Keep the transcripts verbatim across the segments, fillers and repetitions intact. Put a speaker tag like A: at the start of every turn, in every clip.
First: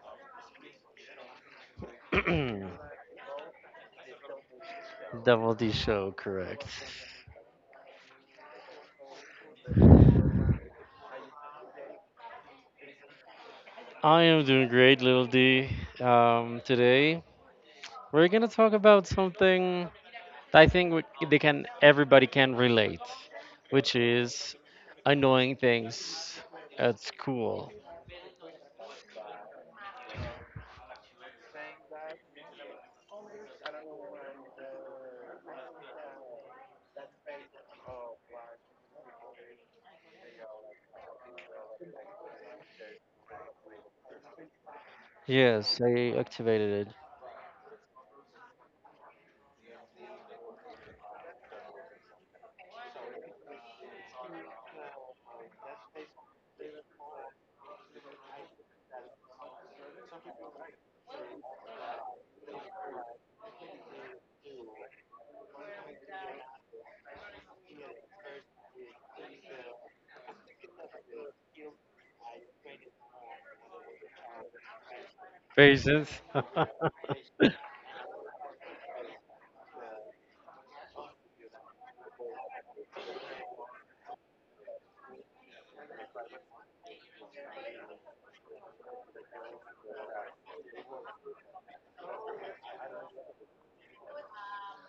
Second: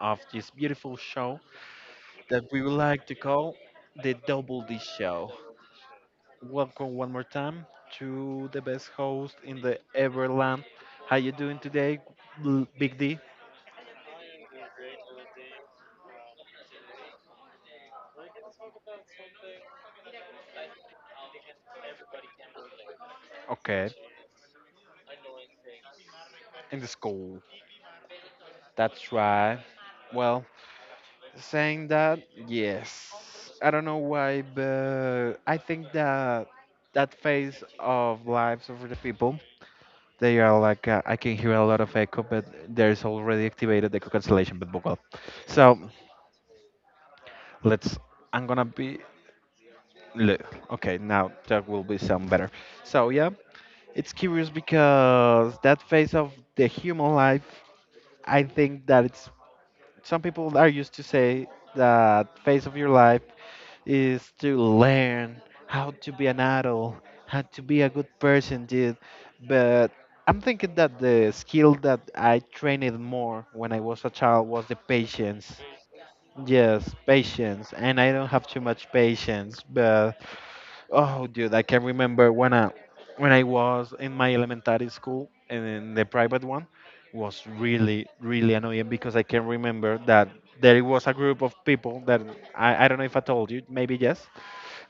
A: of this beautiful show that we would like to call the Double D Show.
B: Double D show, correct.
A: Welcome one more time to the best host in the Everland. How you doing today, L- Big D?
B: I am doing great, Little D. Um, today we're gonna talk about something that I think we- they can everybody can relate, which
A: Okay,
B: is annoying things
A: in the
B: at
A: school.
B: school.
A: That's right. Well, saying that, yes. I don't know why, but I think that that phase of lives of the people they are like uh, I can hear a lot of echo, but there's already activated echo cancellation. But well, so
B: Yes, I activated it.
A: let's. I'm gonna be. Le- Okay, now that will be sound better. So yeah, it's curious because that phase of the human life, I think that it's some people are used to say that phase of your life is to learn how to be an adult, how to be a good person, dude. But I'm thinking that the skill that I trained more when I was a child was the patience.
B: Patience.
A: Yes, patience. And I don't have too much patience, but oh, dude, I can remember when I when I was in my elementary school and in the private one was really really annoying because I can remember that there was a group of people that I, I don't know if I told you, maybe yes,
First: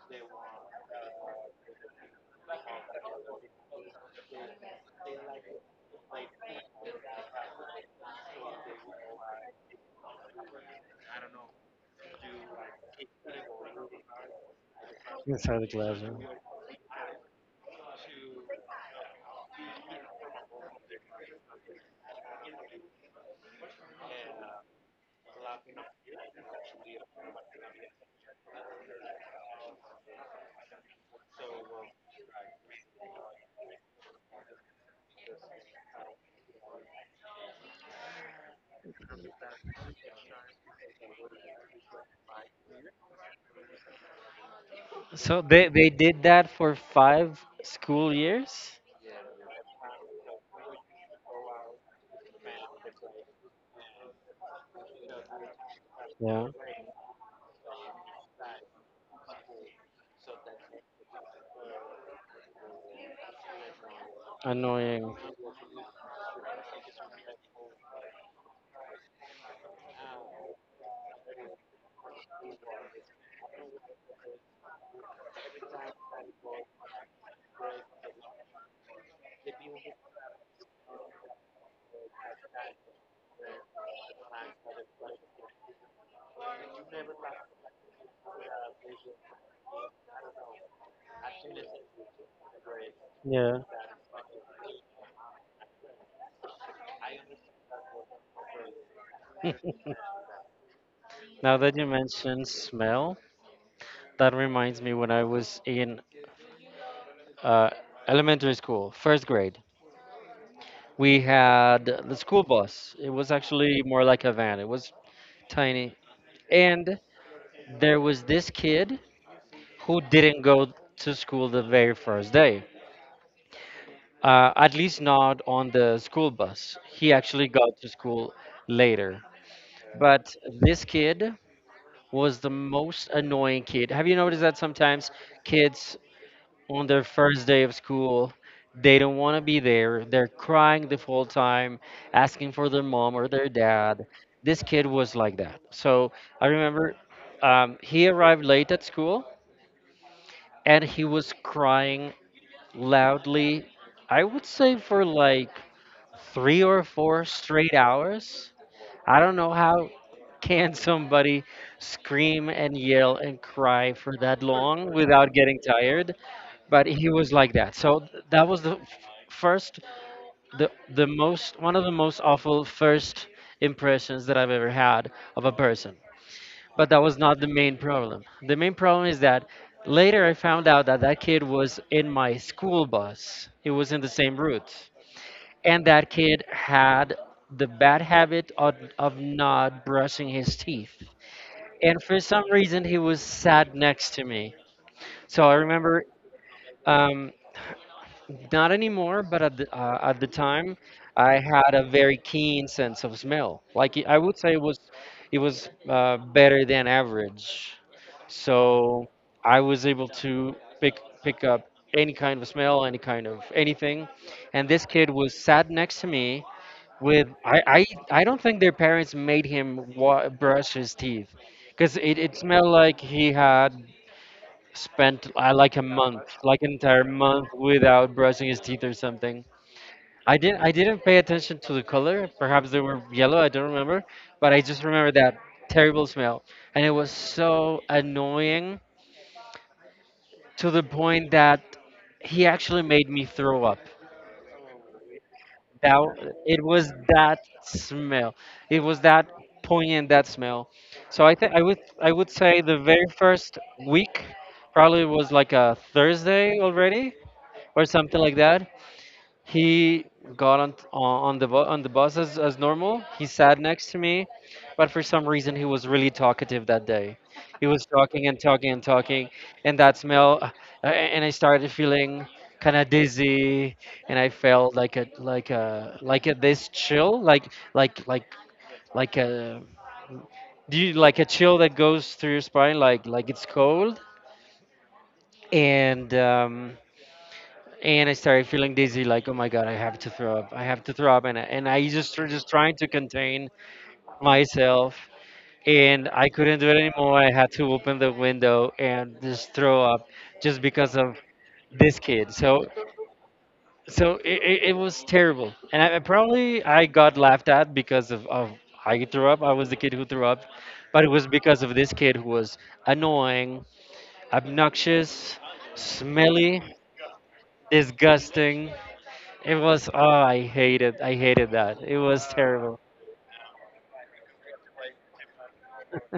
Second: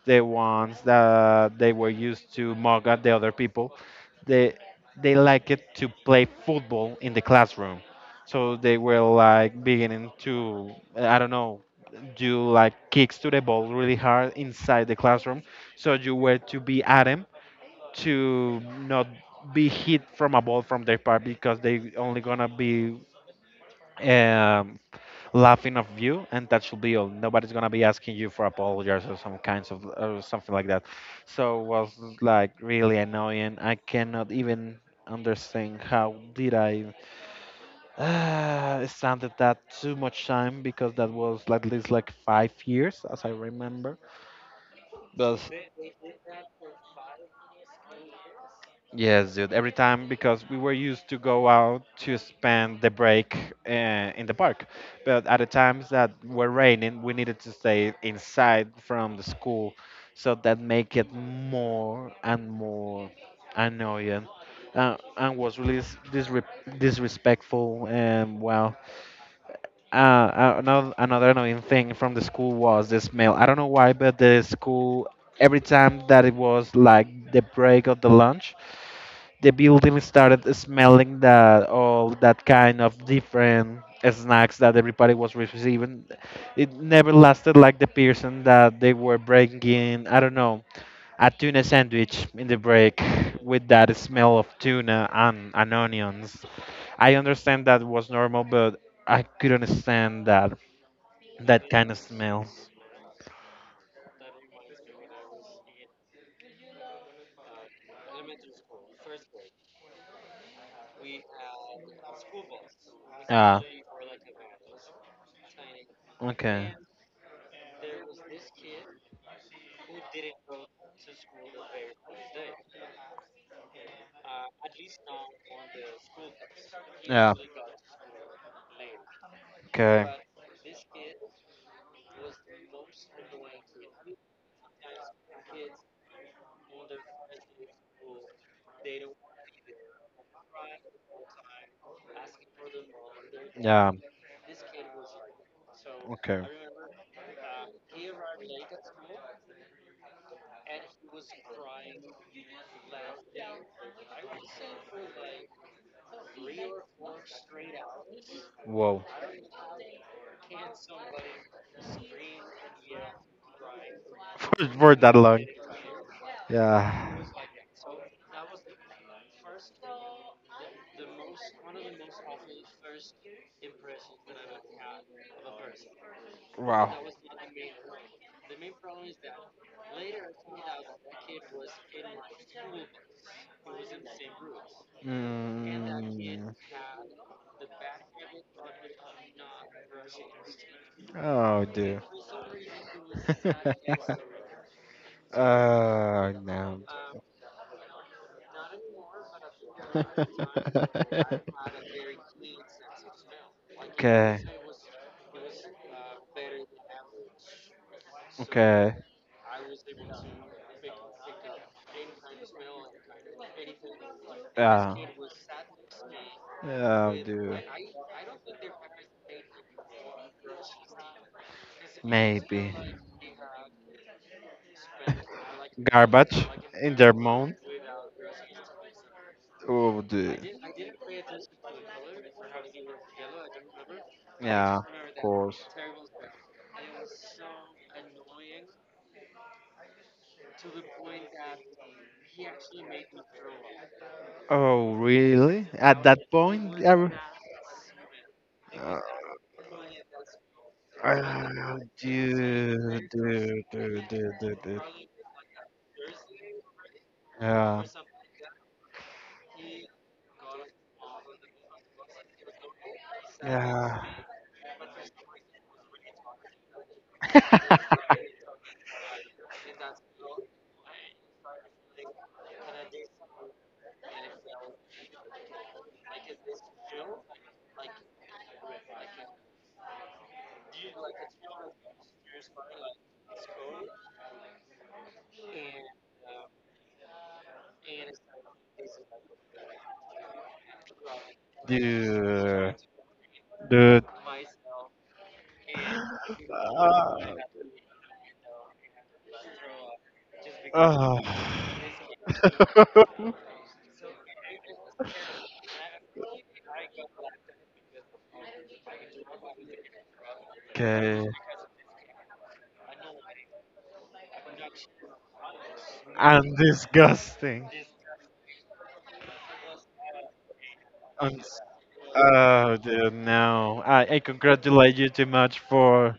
A: the ones that they were used to mock at the other people, they they like it to play football in the classroom. So they were like beginning to I don't know do like kicks to the ball really hard inside the classroom.
B: Inside the
A: So you
B: classroom.
A: were to be at them to not be hit from a ball from their part because they only gonna be um, laughing of you, and that should be all. Nobody's gonna be asking you for apologies or some kinds of or something like that. So it was like really annoying. I cannot even understand how did I uh, stand at that too much time because that was at least like five years as I remember. But
B: So they, they did that for five school years?
A: yes, dude. Every time because we were used to go out to spend the break uh, in the park, but at the times that
B: Yeah,
A: were raining, we needed to stay inside from the school, so that make it more and more annoying, uh,
B: annoying.
A: and was really dis- disre- disrespectful. And well, uh, uh, another another annoying thing from the school was the smell. I don't know why, but the school every time that it was like the break of the lunch, the building started smelling that all that kind of different snacks that everybody was receiving. It never lasted like the person that they were breaking. I don't know a tuna sandwich in the break
B: Yeah.
A: with that smell of tuna and, and onions. I understand that was normal, but I couldn't stand that.
B: Now
A: That
B: that you
A: kind of
B: mentioned
A: smell.
B: smell, that reminds me when I was in uh, elementary school, first grade, we had the school bus. It was
A: Ah,
B: actually more like a van, it was tiny.
A: okay.
B: And there was this kid who didn't go to school the very first day, uh, at least not on the school bus. He
A: Yeah.
B: actually got to school later.
A: Okay.
B: But this kid was the most annoying kid. Have you noticed that sometimes kids on their first day of school? They don't want to be there. They're crying the whole time, asking for their mom or their
A: Yeah.
B: dad. This kid was like that. So
A: Okay.
B: I remember um, he arrived late at school and he was crying loudly, I would say for like three or four straight hours.
A: Whoa.
B: I don't know how can somebody scream and yell and cry for that
A: For,
B: long
A: for that
B: without
A: long.
B: getting tired, but he
A: Yeah.
B: was like that. So th- that was the f- first, the the most, one of the most awful first impressions that I've ever had of a person. But
A: Wow.
B: that was not the main problem. The main problem is that later I found out that that kid was in my school bus. He was in the same route, and that kid
A: Mm.
B: had the bad habit of, of not brushing his teeth.
A: Oh dear.
B: And for some reason, he was sat next to me. So I remember,
A: oh no.
B: um, not anymore, but at the, uh, at the time, I had a very keen sense of smell. Like I would
A: okay.
B: say, it was it was uh, better than average.
A: Okay.
B: So I was able to pick pick up any kind of smell, any kind of anything. And this
A: Oh.
B: kid was sat next to me
A: Oh
B: with I
A: dude.
B: I, I don't think their parents made him wa- brush his teeth because it, it smelled
A: Maybe.
B: like he had spent uh, like a month,
A: Garbage
B: like an
A: in
B: entire
A: their
B: month
A: mouth.
B: without brushing his teeth or something.
A: Oh,
B: I
A: the
B: didn't I didn't pay attention to the color. Perhaps they were yellow, I don't remember, but I
A: yeah,
B: just remember
A: of
B: that
A: course.
B: terrible smell. And it was so annoying to the point that he actually made me throw up.
A: Oh, really? At that
B: That It
A: point,
B: was
A: I re-
B: that smell. It was
A: uh,
B: that poignant, that smell. So I think I
A: uh,
B: would I would say
A: dude,
B: the very first
A: dude, dude, dude,
B: week,
A: dude, dude.
B: probably was like a Thursday already or
A: Yeah,
B: something like that. He got on on the bu- on the bus as, as normal. He sat next to
A: yeah,
B: me, but for some reason he was really talkative that day. He was talking and talking and talking, and that smell, uh, a- and I started feeling kind of dizzy, and I felt like a like a like a this chill, like like like like a do you, like a chill that goes through your spine, like like it's cold, and um, and I started feeling dizzy, like, oh my god, I have to throw up, I have to throw up, and I- and I just started just trying
A: dude,
B: to contain
A: dude.
B: myself, and I couldn't do it anymore. I
A: Uh,
B: had to open the window and just throw up, just because of
A: Ah.
B: this kid. So so it, it, it was terrible, and I, I probably I got laughed at because of of I threw up. I was the kid who threw up, but it was
A: okay.
B: because of this kid who was annoying, obnoxious,
A: And
B: smelly,
A: disgusting.
B: disgusting. It was, oh, I hated, I
A: And
B: hated that. It was
A: oh
B: terrible.
A: dear, no. I, I congratulate you too much for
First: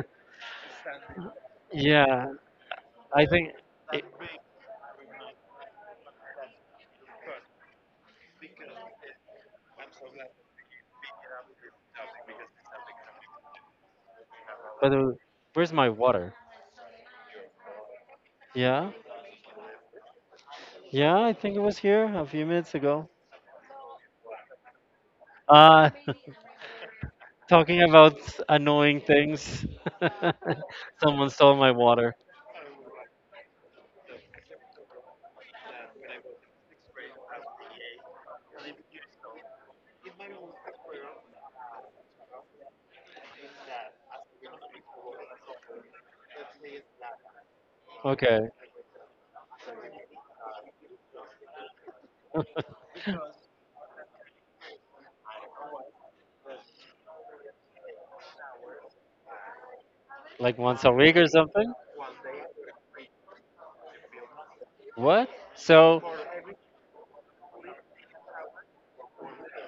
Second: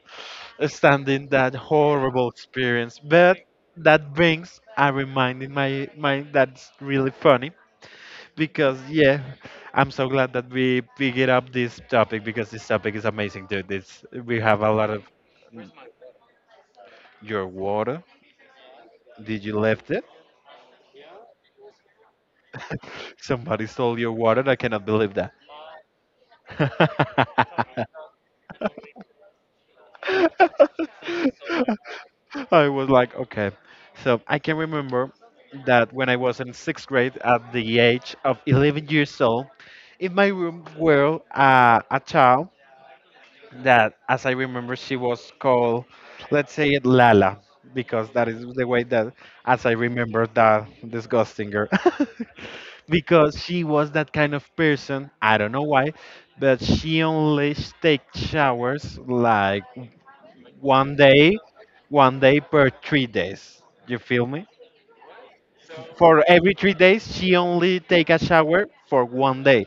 A: standing that
B: Yeah,
A: horrible experience.
B: I
A: But
B: think, it,
A: that brings a reminder in my mind that's really funny. Because yeah, I'm so glad that we figured up this topic because this topic is amazing, dude. It's we have a lot
B: but
A: of
B: it- where's my water?
A: your water.
B: Yeah,
A: Did you left it?
B: yeah, I think it was here a few minutes ago.
A: Somebody stole your water. I cannot believe that.
B: Uh, talking about annoying things. Someone stole my water.
A: I was like, okay. So I can remember that when I was in sixth grade at the age of eleven years old, in my room were uh, a child that, as I remember, she was called, let's say it Lala, because that is
B: Okay,
A: the way that, as I remember, that disgusting girl. Because she was that kind of person, I don't know why, but she only take showers like
B: like once a
A: one
B: week or
A: day,
B: something.
A: one day per three days. You feel me?
B: What? So,
A: For every three days, she only take a shower for one day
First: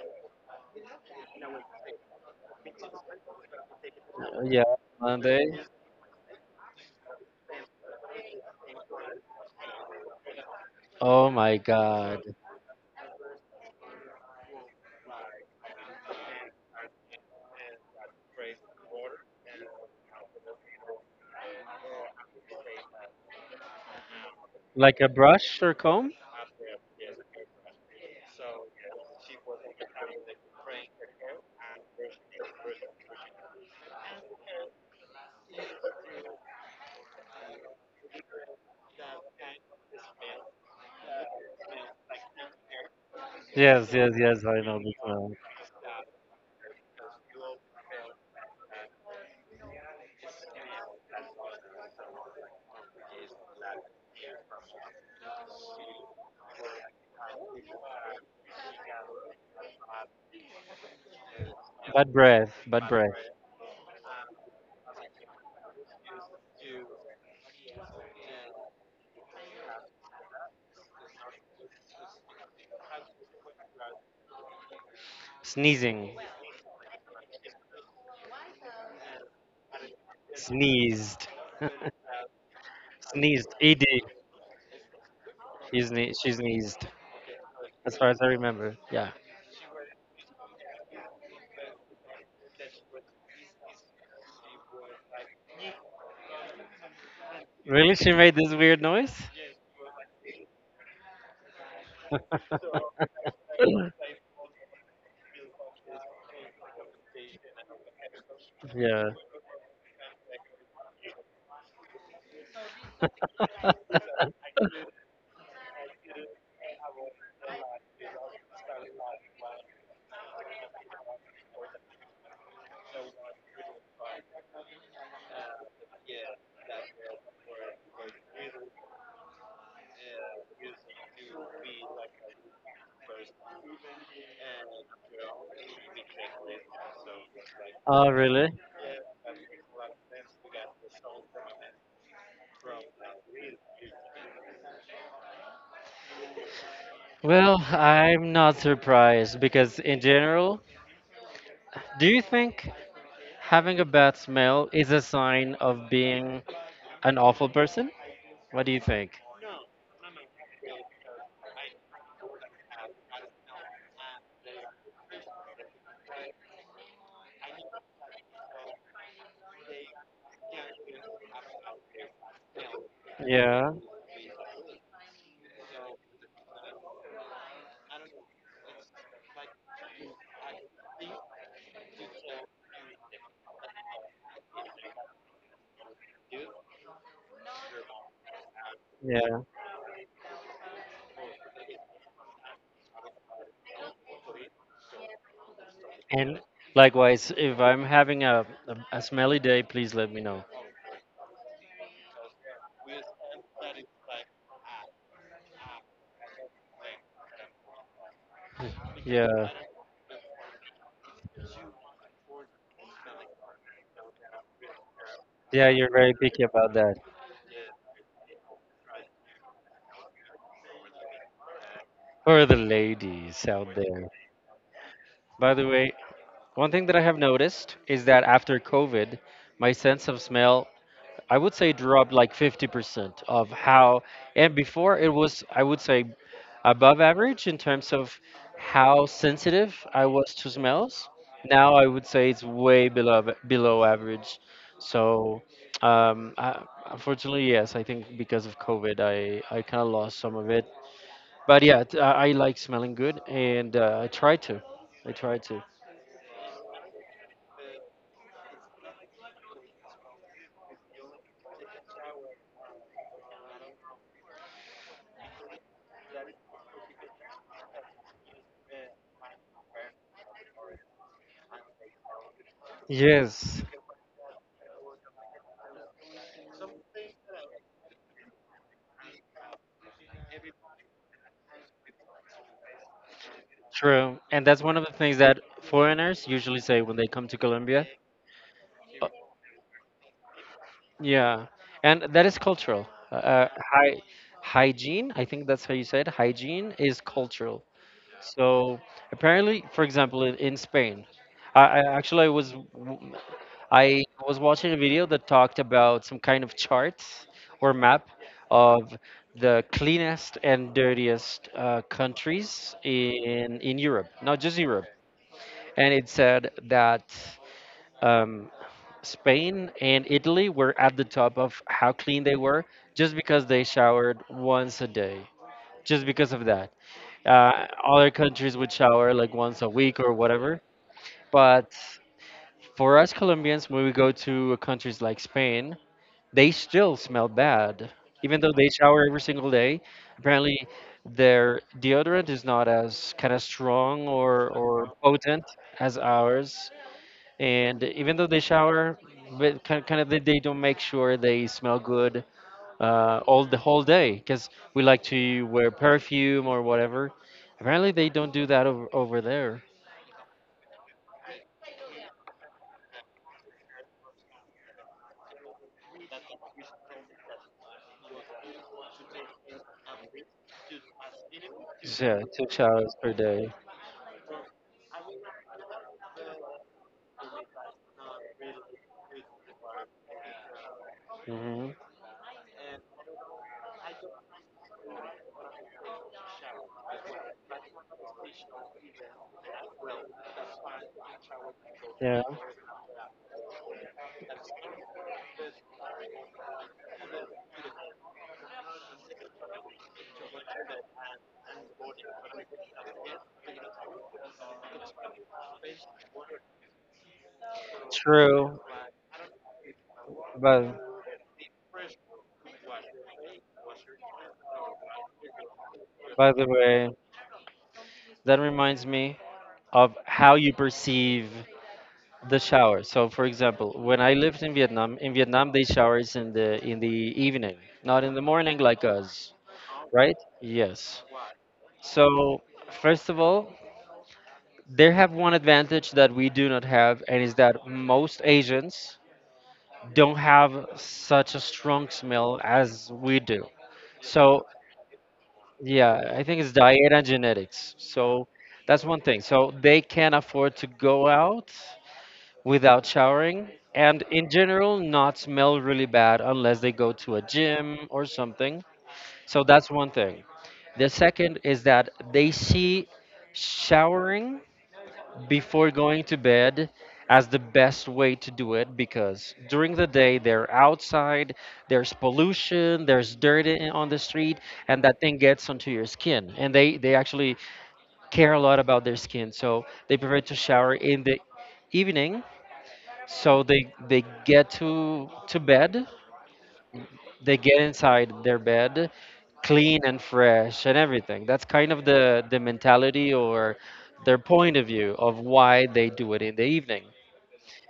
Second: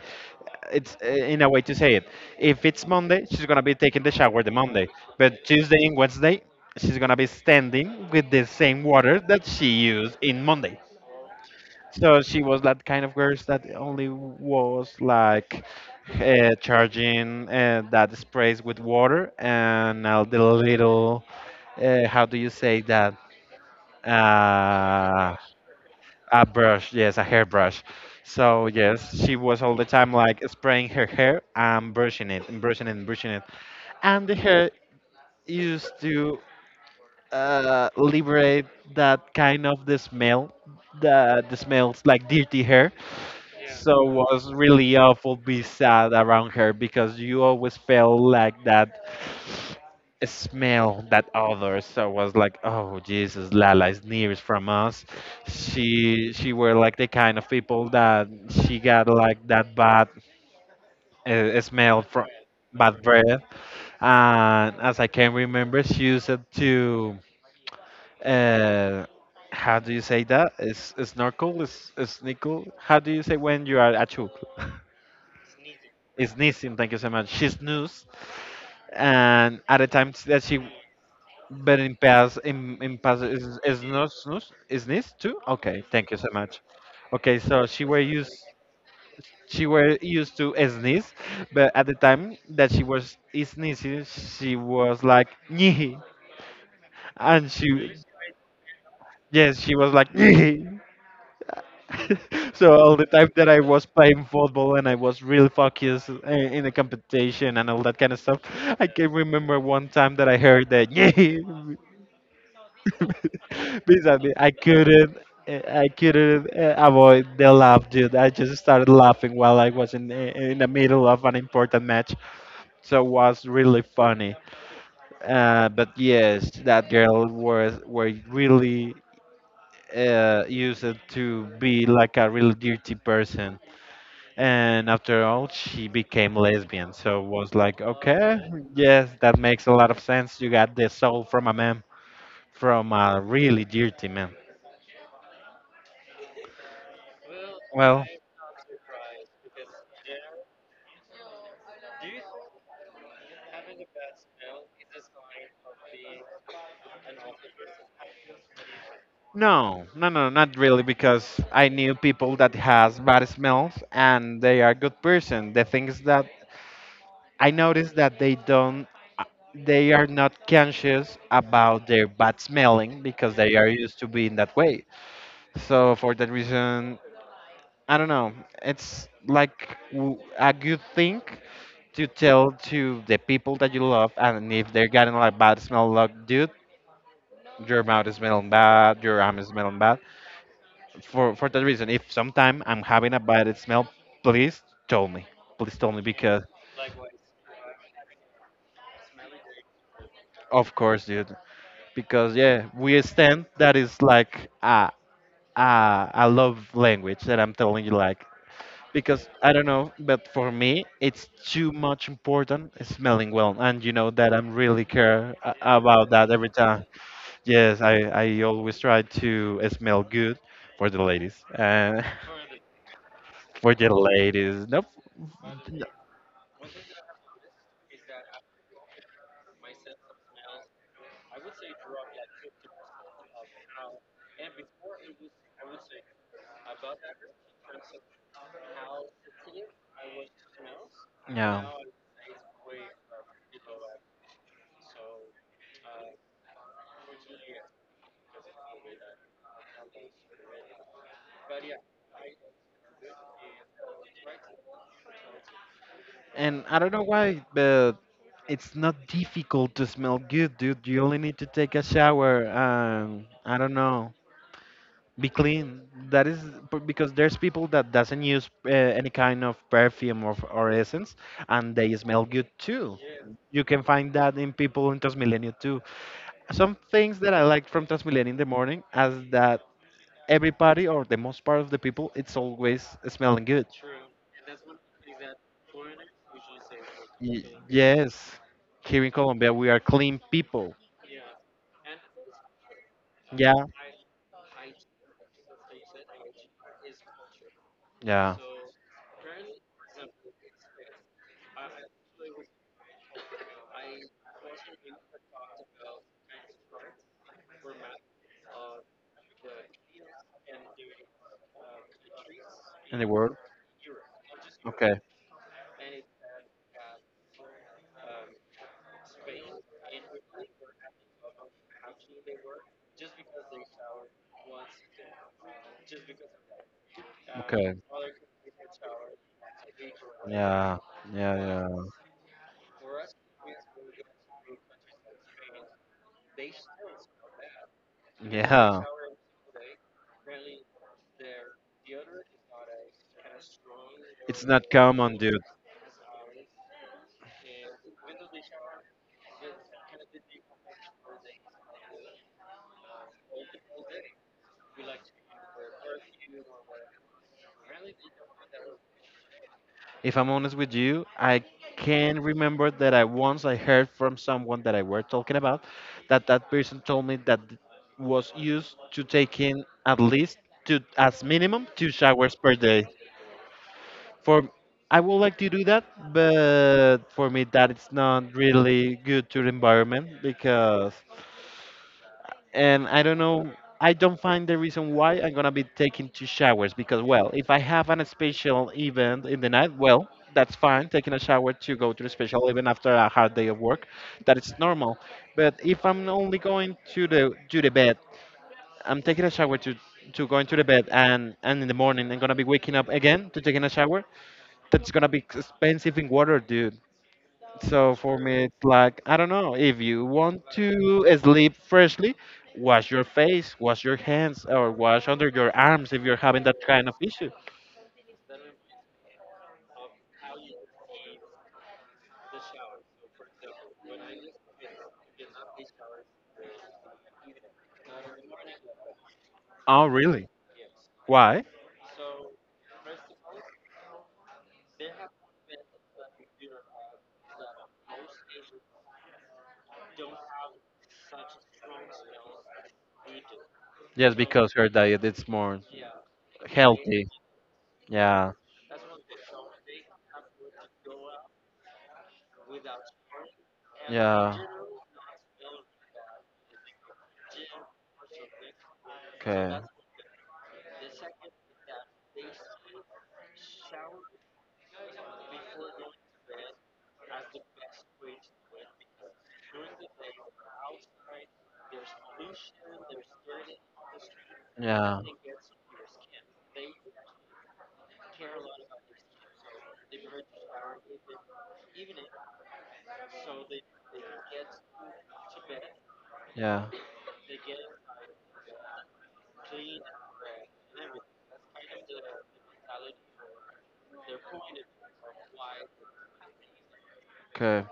A: it's uh, in a way to say it. If it's Monday, she's gonna be taking the shower
B: uh,
A: the
B: yeah,
A: Monday,
B: Monday.
A: but Tuesday and Wednesday, she's gonna be standing with the same water that she used in Monday.
B: Oh my God.
A: So she was that kind of girl that only was like uh, charging uh, that sprays with water and all the little uh, how do you say that
B: Like a
A: uh,
B: brush or comb?
A: a brush, yes, a hairbrush. So yes, she was all the time like spraying her hair and brushing it and brushing it and brushing it. And the hair used to uh, liberate that kind of the smell, the the smells like dirty hair.
B: Yes,
A: So
B: yes, yes,
A: was
B: I know
A: really
B: this.
A: awful be sad around her because you always felt like that smell that other. So was like, oh Jesus, Lala is nearest from us. She she were like the kind of people that she got like that bad uh, smell
B: Bad
A: from
B: breath, bad
A: bad
B: breath.
A: breath. And as I can remember, she used it to. Uh, how do you say that? Is snorkel? Is snickle? How do you say when you are a chook?
B: Sneezing,
A: Is Nissim, thank you so much. She's news, and at the time that she
B: sneezed,
A: but in past in, in past
B: sneezed.
A: is is
B: Ed,
A: not snus is this too?
B: she,
A: Okay, thank
B: sne-
A: you so
B: she
A: much.
B: sneezed.
A: Okay, so she
B: As
A: were
B: far as I
A: used
B: remember, yeah.
A: she were used to sneeze, but at the time that she was sneezing, she was like "Nyeh," and she
B: Really, she made this weird noise.
A: yes she was like "Nyeh." So all the time that I was playing football and I was real focused i- in the competition and all that kind of stuff, I
B: Yeah.
A: can remember one time that I heard that yeah, basically I couldn't. uh, I couldn't uh, avoid the laugh, dude. I just started laughing while I was in eh, in the middle of an important match, so it was really funny. Uh, but yes, that girl was were really uh, used to be like a really dirty person. And after all she became lesbian so was like
B: Oh,
A: okay
B: really?
A: yes that makes a lot of sense you got the soul from a man from a really dirty man
B: Well,
A: well
B: I'm not surprised because in general, do you think having a bad smell is a sign of being an awful person? What do you think?
A: no no no not really because I knew people that has bad smells and they are good person the thing is that I noticed that they don't they are not conscious about their bad smelling because they are
B: Yeah,
A: used to being that way so for that reason I don't know. It's like w- a good thing to tell to the people that you love, and if they're getting like bad smell, like dude, your mouth is smelling bad, your arm
B: yeah.
A: is smelling bad. For for that reason, if sometime I'm having a bad smell, please tell me, please tell me
B: And
A: because
B: likewise, if I'm having a, a, a smelly day, please let me know.
A: of course, dude, because yeah, we stand that is like a a a love language that I'm telling you like because
B: Yeah,
A: I don't know, but for me, it's too much important smelling well, and you know that I'm really care a-
B: yeah, you're
A: about
B: very
A: that
B: picky
A: every
B: about
A: time.
B: that.
A: Yes, I I always try to smell good for the ladies, uh,
B: For the ladies
A: for
B: out
A: the
B: there.
A: ladies. Nope,
B: By the
A: no,
B: way, one thing that I have noticed is that after COVID, my sense of smell, I would say, dropped like fifty percent of how, and before it was, I would say, above average in terms of how sensitive I was to smells.
A: no.
B: Now I would say it's way below below average. So um, I, unfortunately, yes, I think because of COVID, I I kind of lost some of it. But yeah, t- I I like smelling good, and uh, I try to, I try to.
A: And I don't know why, but it's not difficult to smell good, dude. You only need to take a shower. Um, I don't know. Be clean that is b- because there's people that doesn't use uh, any kind of perfume or, or essence and they smell good too.
B: Yes,
A: You can find that in people in transmilenio too. Some things that I like from transmilenio in the morning as that everybody or the most part of the people it's always smelling good.
B: true, and that's one of the things that foreigners usually say when they come to
A: Y-
B: Colombia.
A: yes here in colombia we are clean people.
B: Yeah, and that is cultural. Uh, uh,
A: Yeah,
B: hy Hygiene, I think that's how you said, hygiene is cultural.
A: yeah,
B: So apparently, for example, in, in Spain, I, I actually I was w- I was watching a video that talked about some kind of chart or map of the cleanest and dirtiest uh, countries
A: in the world.
B: in in Europe, not just Europe,
A: Okay.
B: and it said that. Um, Spain and Italy were at the top of how clean they were, just because they showered once a day. Just because of that. Uh,
A: Okay.
B: other countries would shower like once a week or whatever.
A: Yeah, yeah.
B: But for us Colombians, when we go to countries like Spain, they still smell bad.
A: Yeah,
B: Even though they
A: yeah.
B: shower every single day, apparently their deodorant is not as kind of strong
A: It's
B: or,
A: not
B: or
A: common, dude.
B: potent as ours, and even though they shower but kind kind of they, they don't make sure they smell good uh, all the whole day because we like to wear perfume or whatever. Apparently they don't do that over, over there.
A: If I'm honest with you, I can remember that I once I heard from someone that I were talking about that that person told me that th- was used to taking at least two as minimum two
B: Yeah,
A: showers
B: two
A: per day.
B: showers per day.
A: For I would like to do that, but for me that it's not really good to the environment because
B: Hmm.
A: and I don't know. I don't find the reason why I'm gonna be taking two showers because, well, if I have an special event in the night, well, that's fine. Taking a shower to go to the
B: Yeah,
A: special event after a hard day of work, that is normal. But if I'm only going to the to the bed, I'm taking a shower to to going to the bed, and and in the morning I'm gonna be waking up again to taking a shower. That's gonna be expensive in water, dude. So for me,
B: true,
A: it's like, I don't know, if you want
B: but
A: to sleep freshly, wash your face, wash your hands, or wash under your arms if you're
B: by
A: having
B: the
A: that kind
B: way,
A: of issue.
B: that reminds me of how you perceive the shower. So for example, when I lived in Vietnam, in Vietnam they showers in the in the evening, not in the morning like us.
A: Oh,
B: Right?
A: really?
B: Yes.
A: Why?
B: So, first of all, they have one advantage that we do not have, and is that most Asians don't have such a strong smell as we do.
A: Just
B: So,
A: because her diet is more
B: yeah, I think it's diet and
A: healthy.
B: genetics. So,
A: Yeah.
B: that's one thing. So, they can afford to go out without showering and, in
A: Yeah.
B: general, not smell really bad unless they go to a gym or something. So
A: Okay.
B: that's one thing. The second is that they see showering before going to bed as the best way to do it because during the day they're outside, there's pollution, there's dirt in- on the street, and that
A: Yeah.
B: thing gets onto your skin. And they, they actually care a lot about their skin, so they prefer to shower in the evening, so they they get to to bed,
A: Yeah.
B: they get inside their bed clean and fresh and everything. That's kind of the the mentality or their point of view of why they do it in the evening.
A: Okay.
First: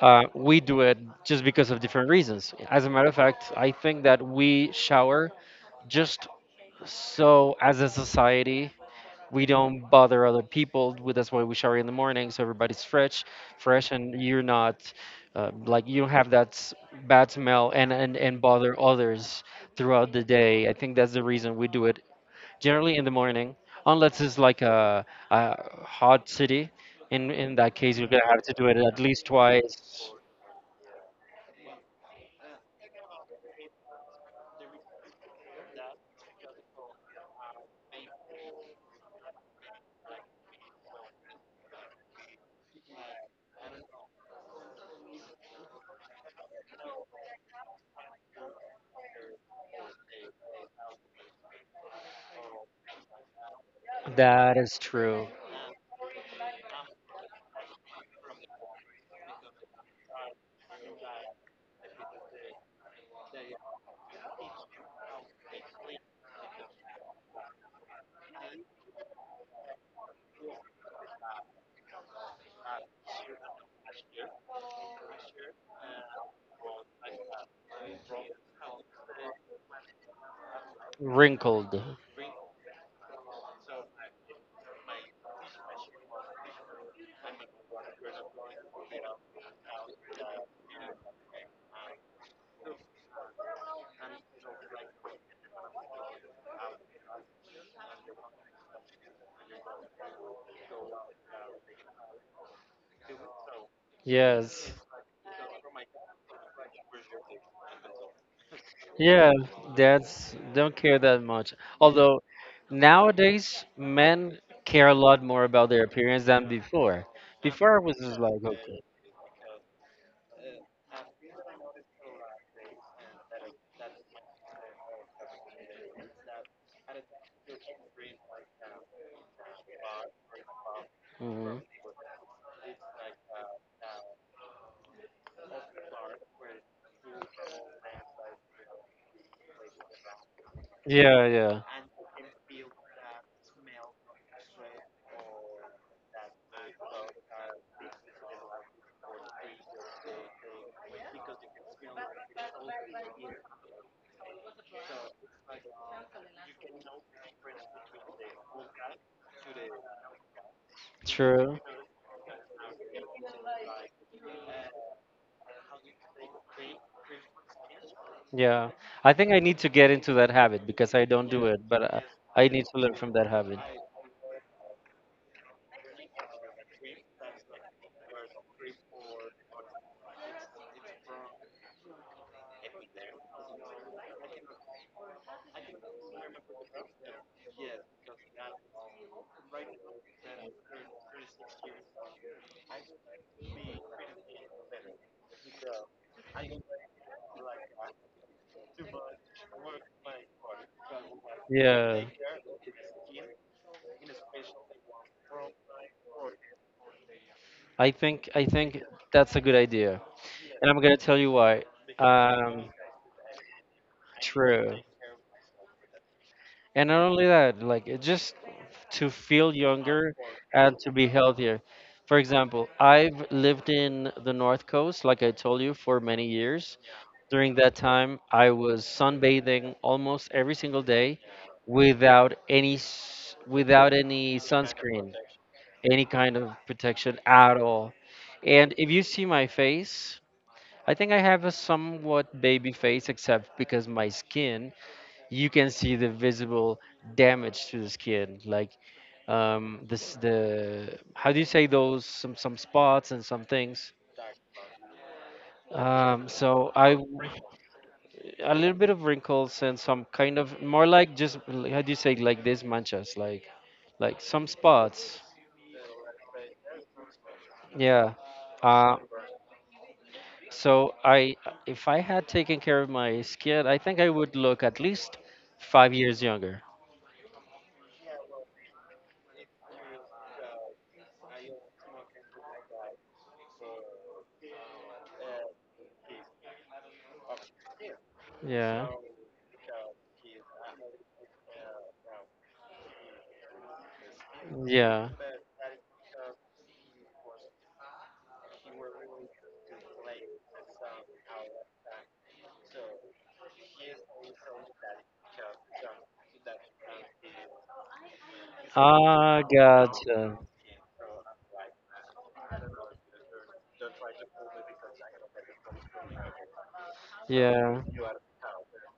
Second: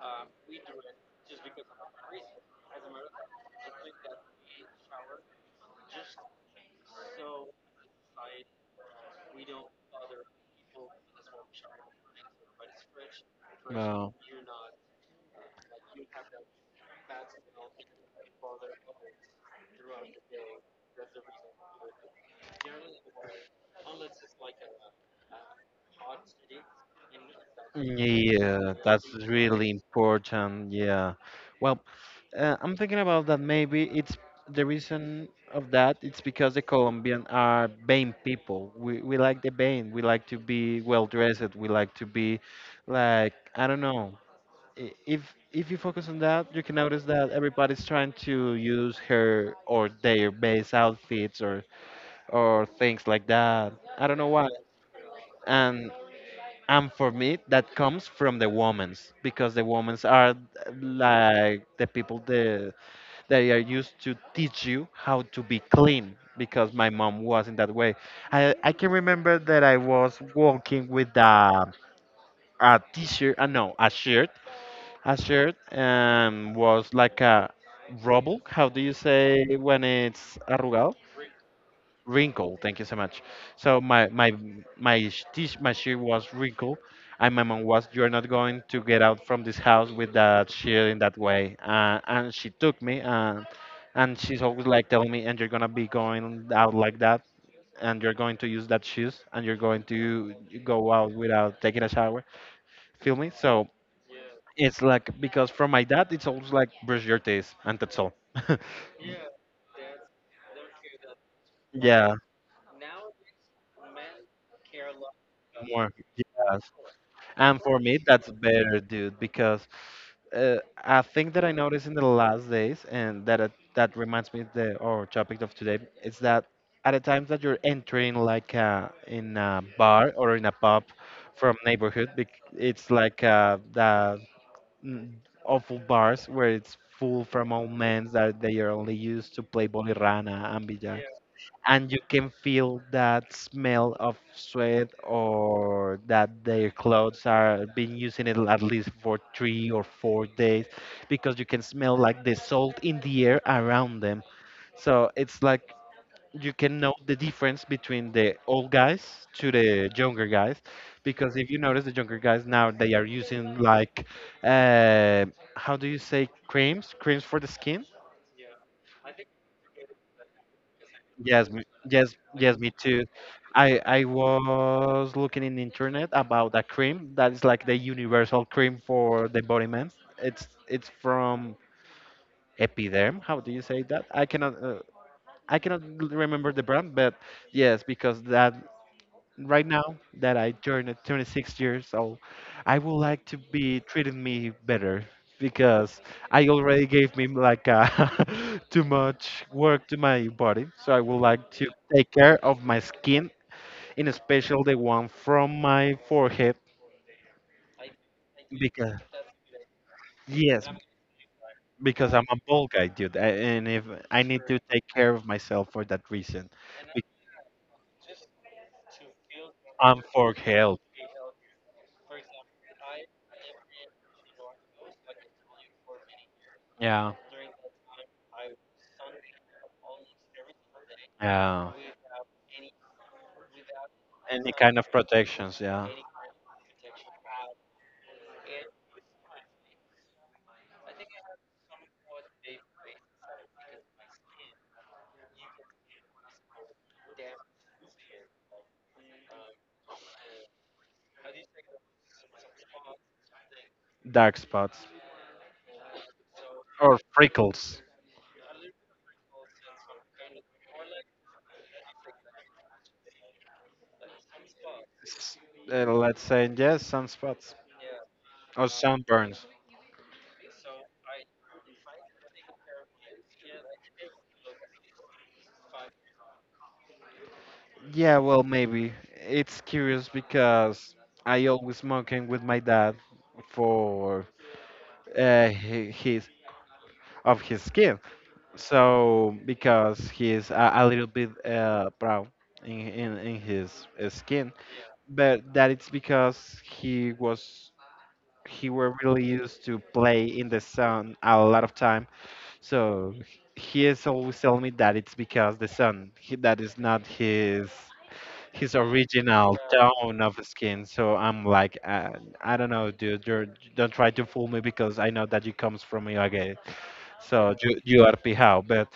B: Uh, we do it just because of different reasons. As a matter of fact, I think that we shower just so as a society we don't bother other people. We- That's why we shower in the morning, so everybody's fresh, fresh,
A: Well.
B: and you're not uh, like you don't have that s- bad smell and, and and bother others throughout the day. I think that's the reason we do it generally in the morning, unless it's like a, a hot city. In in that case, you're gonna have to do
A: Yeah,
B: it at
A: that's
B: least
A: really
B: twice.
A: important. Yeah. Well, Uh, I'm thinking about that maybe it's the reason of that it's because the Colombian are vain people. We we like the vain. We like to be well dressed. We like to be like I don't know. I- If if you focus on that, you can notice that everybody's trying to use her or their base outfits or or things like that. I don't know why.
B: That is true.
A: And and for me, that comes from the women's because the women's are like the people the they are used to teach you how to be clean because my mom was in that way. I, I can remember that I was walking with a, a t-shirt, uh, no, a shirt. A shirt um, was like a rubble. How do you say when it's arrugado?
B: Wrinkled.
A: Wrinkle. Thank you so much. So my my my sh- t- my shirt was wrinkled, and my mom was, "You're not going to get out from this house with that shirt in that way." Uh, and she took me, and and she's always like telling me, "And you're gonna be going out like that, and you're going to use that shoes, and you're going to go out without taking a shower." Feel me? So
B: Yes.
A: it's like because from my dad, it's always like brush your teeth, and that's all.
B: Yeah, dads don't care that much.
A: Yeah,
B: Although nowadays men care a lot more about their
A: more.
B: appearance than
A: Yes.
B: before.
A: And
B: Before I
A: for
B: was
A: me,
B: just
A: that's
B: like, okay.
A: better, dude, because Uh, a thing that I noticed in the last days, and that it- that reminds me of the our topic of today, is that at the times that you're entering like uh, in a bar or in a pub from
B: Hmm.
A: neighborhood, bec- it's like uh, the mm, awful bars where it's full from old men that they are only used to play bolirrana and billar,
B: Yeah, yeah,
A: and you can feel that smell of sweat or that their clothes are been using it at least for three or four days because you can smell like the salt in the air around them, so it's like you can know the difference between the old guys to the younger guys because if
B: true.
A: you notice the younger guys now they are using like uh, how do you say creams creams for the skin.
B: Yeah, I think I need to get into that habit because I don't do
A: Yes,
B: it,
A: me-
B: but I,
A: yes,
B: I
A: yes,
B: need
A: me
B: to learn
A: too.
B: from that habit.
A: I I was looking in the internet about a cream that is like the universal cream for the body man. It's it's from Epiderm. How do you say that? I cannot uh, I cannot l- remember the brand, but yes, because that right now that I turned twenty-six years old, I would like to be treating me better because I already gave me like uh, too much work to my body. So I would like to
B: Yeah,
A: take care of my skin, in especial the one from my forehead,
B: I think I think
A: because
B: that's a good idea,
A: yes,
B: and I'm gonna tell you why.
A: because I'm a
B: Um,
A: bald guy, dude, a- and if I need to
B: true.
A: take care of myself for that reason,
B: And not
A: Be-
B: only that, like it just to feel
A: I'm
B: younger
A: for
B: and
A: health.
B: to be healthier. For example, I've lived in the North Coast, like I told you, for many years.
A: Yeah.
B: During that time, I was sunbathing almost every single day
A: Yeah.
B: without any s- without any
A: Any kind of
B: sunscreen,
A: protections, yeah.
B: any kind of protection at all. And if you see my face, I think I have a somewhat baby face, except because my skin, you can see the visible damage to the skin, like, um this the how do you say, those, some some spots and some things.
A: Dark spots
B: um so i
A: or
B: w-
A: freckles.
B: a little bit of wrinkles and some kind of, more like, just l- how do you say, like these manchas, like like some spots,
A: S- uh, let's say yes, sunspots
B: yeah.
A: or
B: uh
A: sunburns.
B: so I If I had taken care of my skin, I think I would look at least five years younger.
A: Yeah, well, maybe. It's curious because I always smoking with my dad for uh, hi- his of his skin.
B: Yeah,
A: So because he's a, a little bit uh, brown in, in in his uh, skin,
B: yeah.
A: but that it's because he was he were really used to play in the sun a lot of time. So he is always telling me that it's because the sun he, that is not his his
B: Ah,
A: original tone of
B: gotcha.
A: skin. So I'm like, uh, I don't know, dude. You're, don't try to fool me because I know that you comes from Ibagué. So you
B: Yeah,
A: you are pijao. But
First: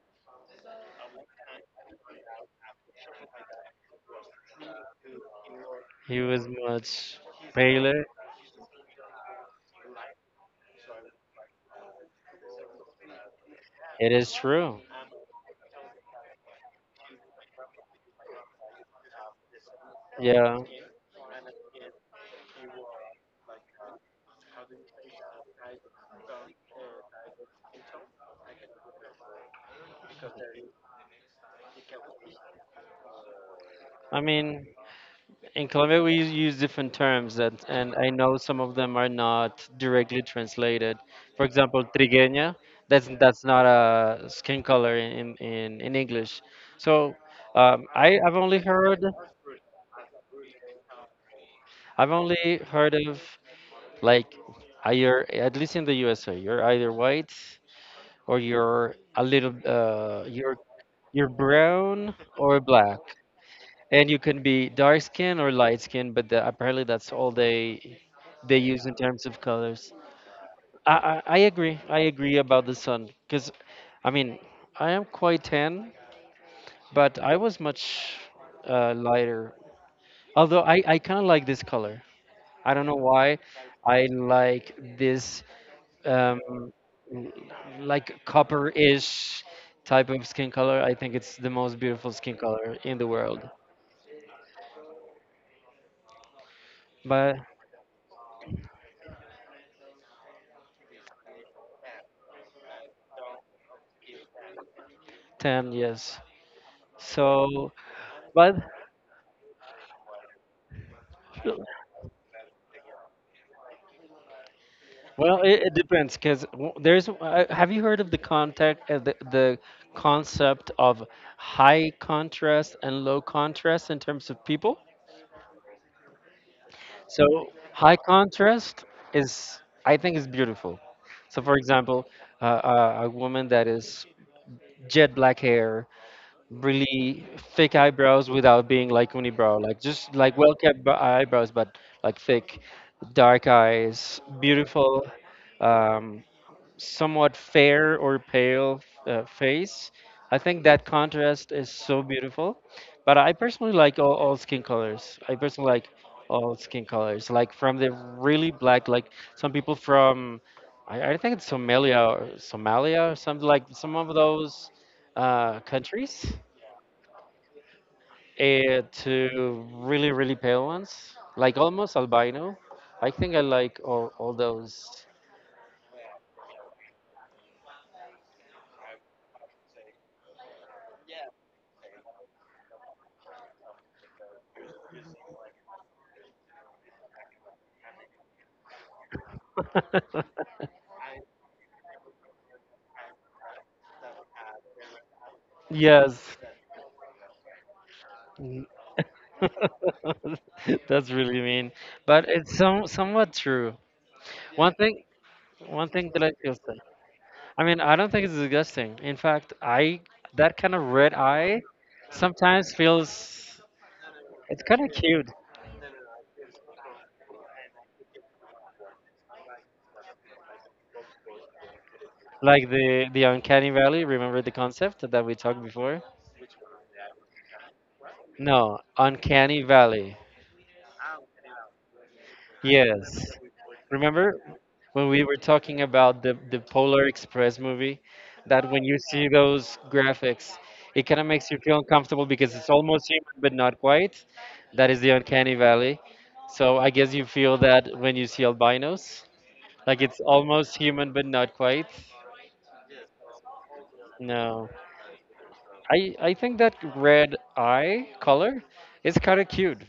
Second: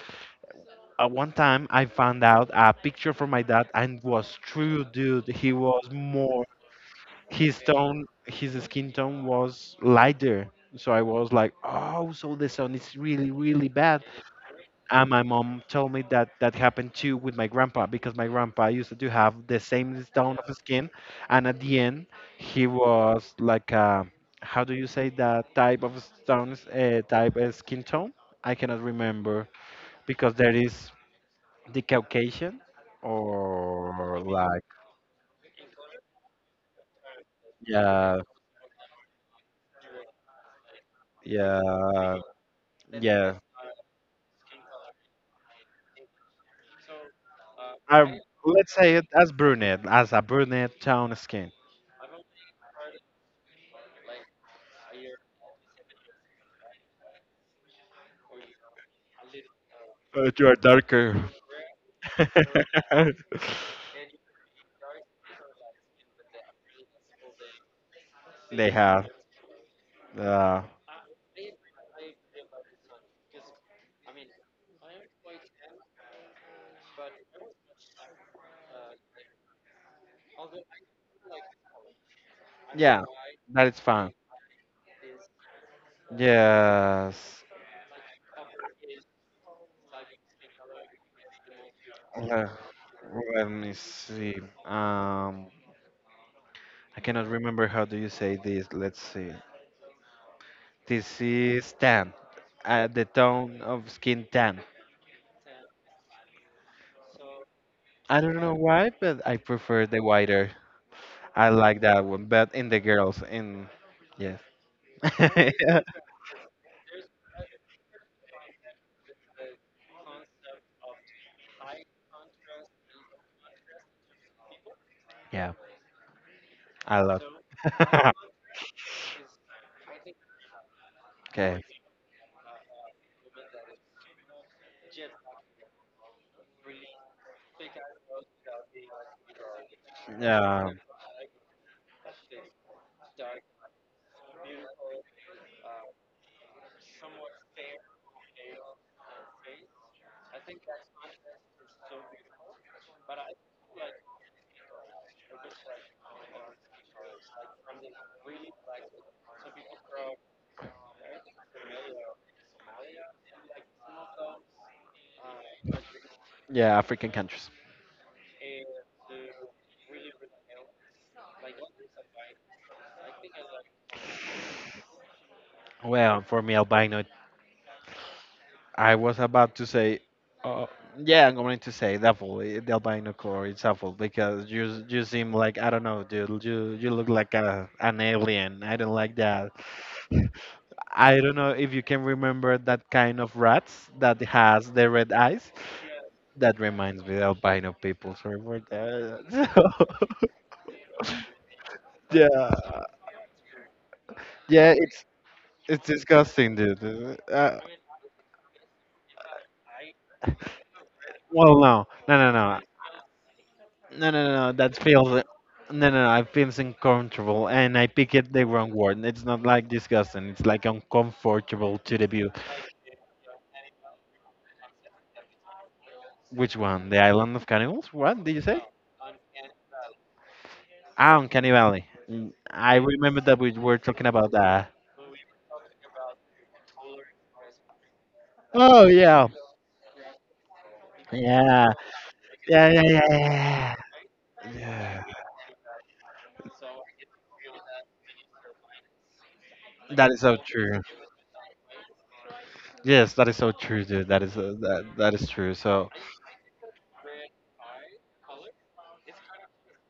A: uh, one time I found out a picture from my dad and was true, dude. He was
B: he
A: more
B: was much
A: his tone
B: paler.
A: his skin tone was lighter, so I was like, oh, so the sun is really really bad.
B: It is true.
A: And my mom told me that that happened too with my grandpa because my grandpa used to have the same tone of
B: Yeah.
A: skin, and at the end he was like uh, how do you say that type of stones, uh, type of skin tone, I cannot remember because there is the Caucasian or
B: I
A: like,
B: mean, in Colombia, we use different terms, that, and I
A: yeah,
B: know some of them are not directly translated. For example,
A: yeah,
B: trigueña, that's,
A: yeah,
B: that's not a skin color in, in, in English. So, um,
A: I,
B: I, I've only
A: let's say
B: heard,
A: it as brunette, as a brunette tone skin.
B: I've only heard of, like, uh, you're, at least in the U S A, you're either white or you're a little, uh,
A: But you are
B: you're
A: darker.
B: You're brown or black, and you can be dark skin or light skin, but the, apparently that's all they they
A: They
B: use in
A: have.
B: terms of colors.
A: Uh,
B: I I, I agree. I agree about the sun because, I mean, I am quite tan, but I was much uh, lighter. Although I I kind of like this color. I don't know
A: yeah,
B: why.
A: that is
B: I
A: fun.
B: like this, um,
A: Yes.
B: like copper-ish type of skin color. I think it's the most beautiful skin
A: le-
B: color in the
A: Let
B: world.
A: me see. Um, I cannot
B: But
A: remember how do you say this. Let's see. This is tan. Uh, the tone of skin tan.
B: ten years. So,
A: I don't know
B: but,
A: why, but I prefer the whiter. I like that one. But in the girls, in yes.
B: well, it, it depends because there's. Uh, have you heard of the contact, uh, the the concept of high contrast and low contrast in terms of people?
A: Yeah. A lot.
B: So high contrast is, I think, is beautiful. So, for
A: Okay.
B: example, uh, uh, a woman that is jet black hair, really thick eyebrows without being like unibrow, like just like well
A: Yeah.
B: kept eyebrows, but like thick, dark eyes, beautiful, um, somewhat fair or pale, uh, face. I think that contrast is so beautiful. But I personally like all, all skin colors. I personally like all skin colors, like from the really black, like some people from. I, I think it's Somalia or Somalia or something, like some of those uh, countries,
A: Yeah, African countries.
B: uh, to really, really pale ones, like almost albino. I think I like all, all those.
A: Well, for me, albino, I was about to say, uh, yeah, I'm going to say definitely the albino color is awful because you you seem like I don't know, dude. You you look like a an alien. I don't like that. I don't know if you can remember that kind of rats that has the red eyes.
B: Yes.
A: That reminds me of albino people. Sorry for
B: Mm.
A: that. So,
B: That's really mean, but
A: yeah,
B: it's some somewhat true.
A: yeah,
B: One thing,
A: it's It's
B: one thing that I feel
A: disgusting,
B: sad.
A: dude. Uh,
B: I mean, I don't think it's disgusting. In fact, I that kind of red
A: well,
B: eye
A: no, no, no, no,
B: sometimes feels
A: no, no, no, no,
B: it's
A: that
B: kind of
A: feels, uh,
B: cute,
A: no, no, no. I feels uncomfortable, and I pick it the wrong word. It's not like disgusting. It's like uncomfortable to the view.
B: like the the uncanny valley. Remember the concept that we talked before?
A: Which one? The island of cannibals? What did you say?
B: No, uncanny valley.
A: Ah, Uncanny Valley. Mm, I remember
B: Yes.
A: that we were talking about
B: Remember
A: that.
B: when we were talking about the, the Polar Express movie? That when
A: Oh
B: you
A: yeah,
B: see those graphics, it kind of makes you
A: yeah,
B: feel uncomfortable because it's
A: yeah, yeah, yeah,
B: almost human, but
A: yeah.
B: not quite. That is
A: Yeah.
B: the uncanny valley. So I guess you feel that when you see albinos, like
A: That is
B: it's
A: so
B: almost
A: true.
B: human, but not quite.
A: Yes, that is so true, dude. That is uh,
B: No.
A: that that is true. So,
B: I I think that red eye color is kind of cute,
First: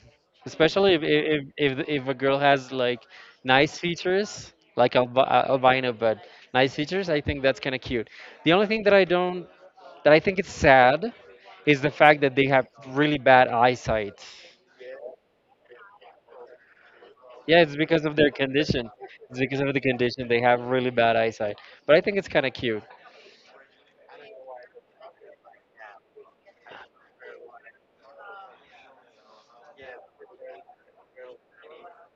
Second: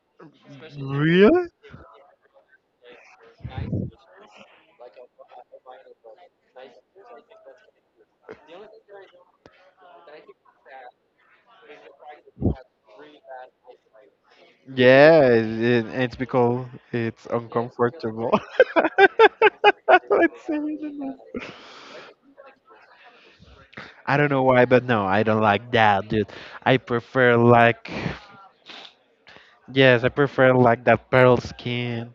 B: especially if if
A: really?
B: if if a girl has, like, nice features, like alb uh, albino, but nice features. I think that's kind of cute. The only thing that I don't that I think it's sad is the fact that they have really bad eyesight.
A: Yeah, it, it's because it's
B: Yeah, it's because of
A: uncomfortable.
B: their condition. It's because of the condition, they
A: Let's say
B: have really bad eyesight. But I think it's kind of cute.
A: I don't know why, but no, I don't like that, dude. I prefer like, yes, I prefer like that pearl skin.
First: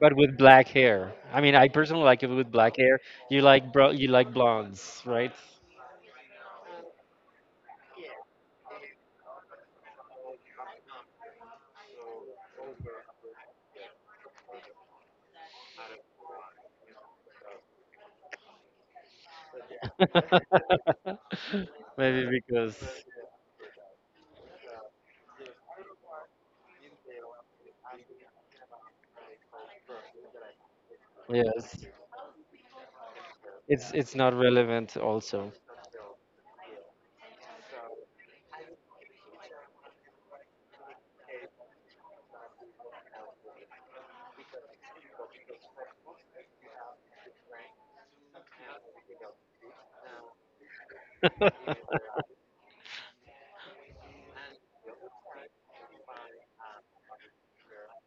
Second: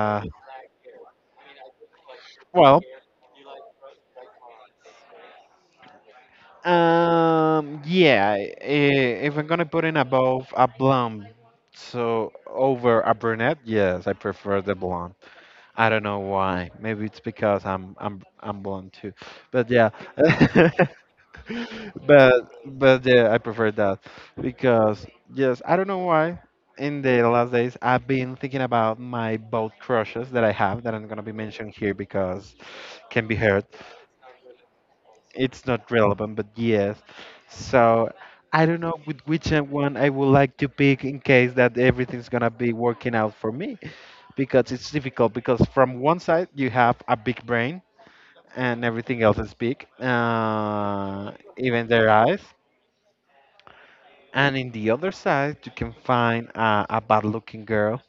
B: But with black hair, I mean, I personally like it with black
A: well,
B: hair. You like bro, you like blondes, right?
A: um, yeah. i- If I'm gonna put in above a blonde, so over a brunette, yes, I prefer the blonde. I don't know why. Maybe it's because I'm I'm I'm blonde too, but yeah.
B: Maybe
A: but
B: because
A: but yeah, I prefer that because yes, I don't know why. In the last days, I've been thinking about my boat crushes that I have that I'm gonna be mentioning
B: yes,
A: here because can be heard.
B: it's it's not relevant also.
A: It's not relevant, but yes. So I don't know with which one I would like to pick in case that everything's gonna be working out for me because it's difficult because from one side you have a big brain and everything else is big, uh, even their eyes. And in the other side, you can find uh, a bad-looking girl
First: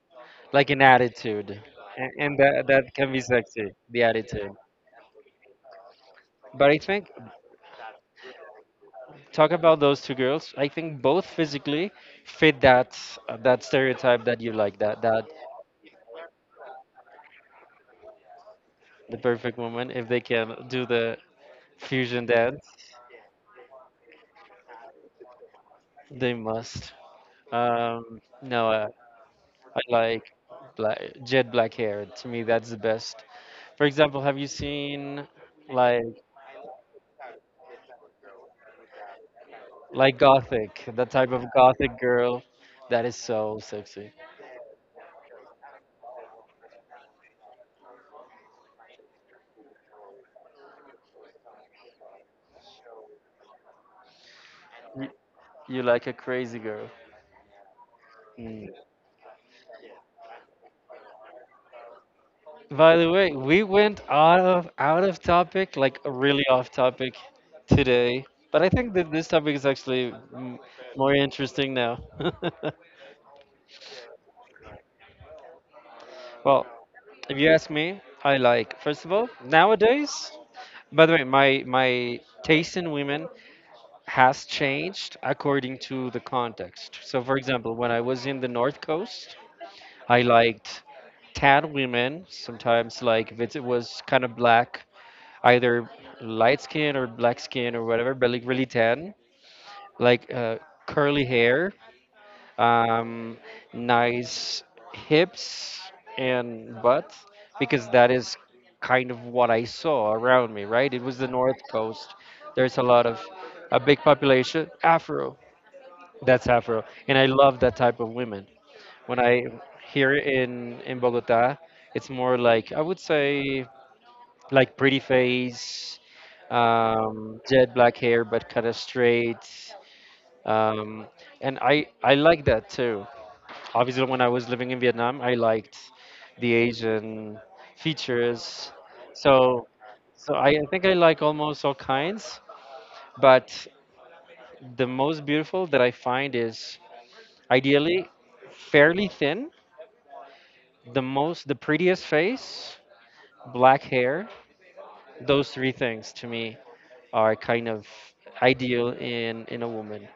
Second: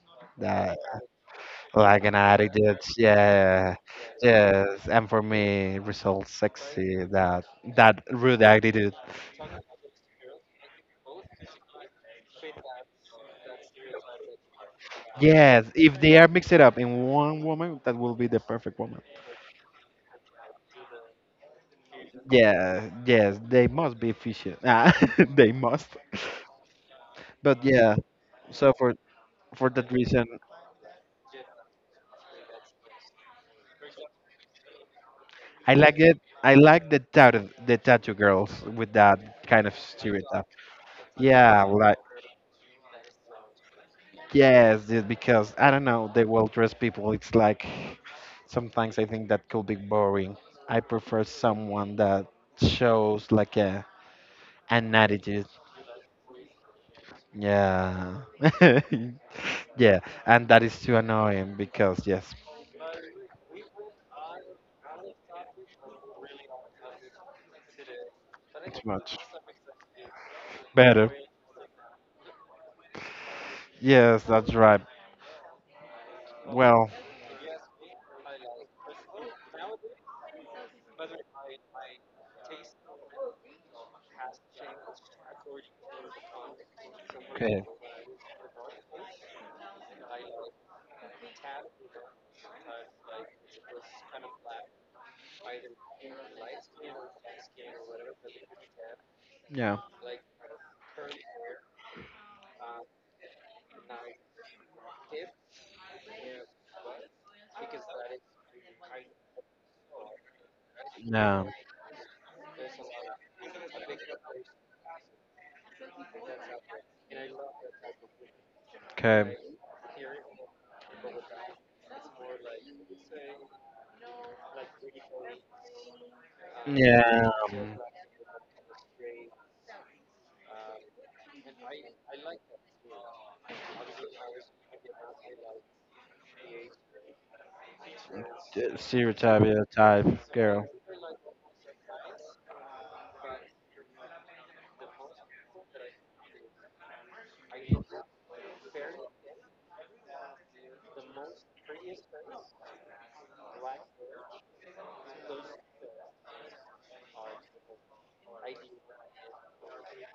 B: Like
A: that
B: an attitude,
A: like
B: and,
A: an
B: and
A: addict.
B: that
A: that's-
B: that can be sexy,
A: Yeah,
B: the attitude.
A: yes. And for me, results
B: But I
A: sexy.
B: think
A: That that rude attitude.
B: talk about those two girls. I think both physically fit that, uh, that stereotype that you like, that that
A: Yes, if they are mixed up in one woman, that will be the perfect woman.
B: the perfect woman if they can do the fusion dance.
A: Yeah, yes, they must be efficient. Ah, they must.
B: They must.
A: But yeah,
B: Um, no,
A: so
B: I
A: for for that
B: like
A: reason,
B: black, jet black hair. To me, that's the best. For example, have you seen,
A: I like
B: like
A: it. I like the tattoo the tattoo girls with that kind of
B: like
A: stereotype.
B: gothic, the type of
A: Yeah, like.
B: gothic girl that is so sexy?
A: Yes, just because I don't know, the well-dressed people, it's like sometimes I think that could be boring. I prefer someone that shows like a an
B: You,
A: attitude.
B: you like a crazy girl.
A: Yeah.
B: Mm.
A: Yeah, and that is too annoying because yes,
B: By the way, we went out of out of topic, like really off topic today. But I
A: it's
B: think that
A: much
B: this topic is actually, mm,
A: better.
B: more interesting now.
A: Yes, that's right.
B: Well,
A: Well,
B: if you ask me, I like first of all nowadays. By the way, my my taste in women has changed according to the context. So, for
A: okay.
B: example, when I was in the North Coast, I liked tan women. Sometimes, like, if it was kind of black, either light skin or black skin or whatever, but like really tan,
A: Yeah.
B: like, uh, curly hair, um, nice hips and butt, because that is kind of what I saw around me, right? It was the
A: Yeah.
B: North Coast. There's a lot of, a big population Afro. That's Afro, and I love that type of women. When
A: Okay.
B: I here, in in Bogota, it's more like I would say, like, pretty face,
A: Yeah,
B: um, jet
A: um,
B: black hair, but kind of straight. Um, and I I like that too. Obviously, when I was living in Vietnam, I liked the Asian
A: t-
B: features.
A: stereotype, yeah,
B: So,
A: type
B: so I I
A: girl.
B: think I like almost all kinds, but the most beautiful that I find is ideally fairly thin, the most, the prettiest face, black hair. Those three things to me are kind of ideal in in a woman.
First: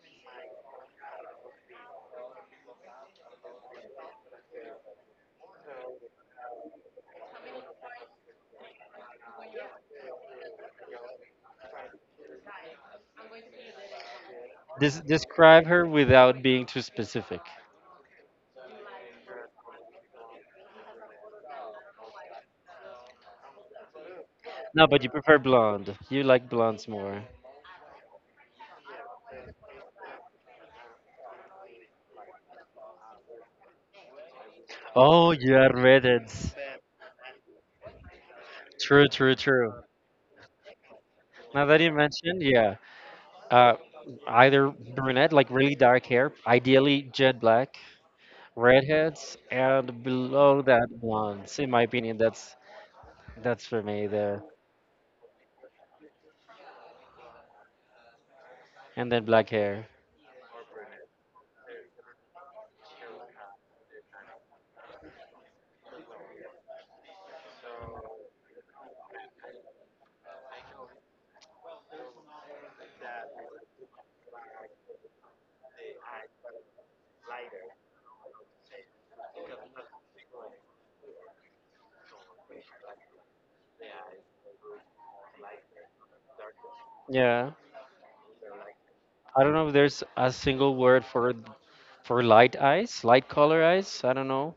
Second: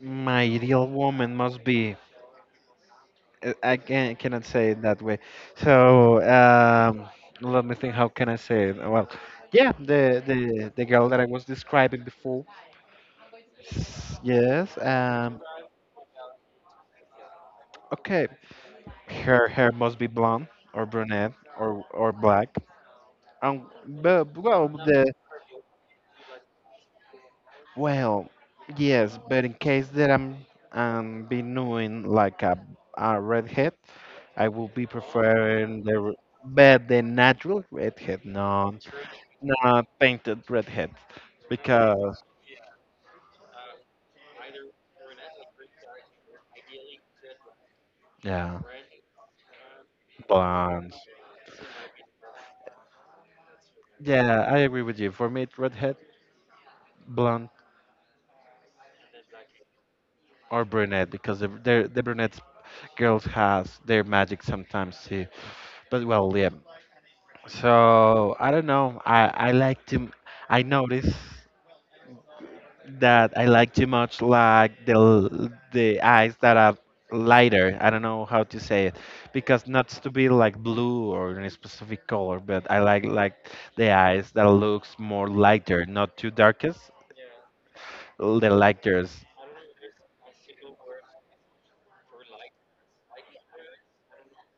A: My ideal woman must be. I I can't, cannot say it that way. So um, let me think. How can I say it? Well, yeah, the the the girl that I was describing before. S- Yes.
B: Des-
A: Um.
B: describe her without being too specific.
A: Okay. Her hair must be blonde or brunette or or black. Um. But well,
B: No, but you
A: the
B: prefer blonde. You like blondes more.
A: Well, yes, but in case that I'm um be known like a, a redhead, I will be
B: Oh, you are
A: preferring the r-
B: redheads.
A: but the natural redhead, no,
B: True, true, true.
A: not painted redhead,
B: Now that you
A: because
B: mentioned, yeah, uh, either brunette, like really dark hair, ideally jet black,
A: yeah,
B: redheads, and below that
A: blonde.
B: blondes. In my opinion, that's that's for me
A: Yeah,
B: there.
A: I agree with you. For me, it's redhead, blonde,
B: And then black hair.
A: or brunette because the the, the brunette girls has their magic sometimes too. But well, yeah. So I don't know. I I like to. I notice that I like too much, like the l- the eyes that are lighter. I don't know how to say it, because not to be like blue or any specific color, but I like like the eyes that looks more lighter, not too darkest,
B: Yeah,
A: the lightest.
B: I don't know if there's a single word for, for light eyes, light color eyes. I don't know,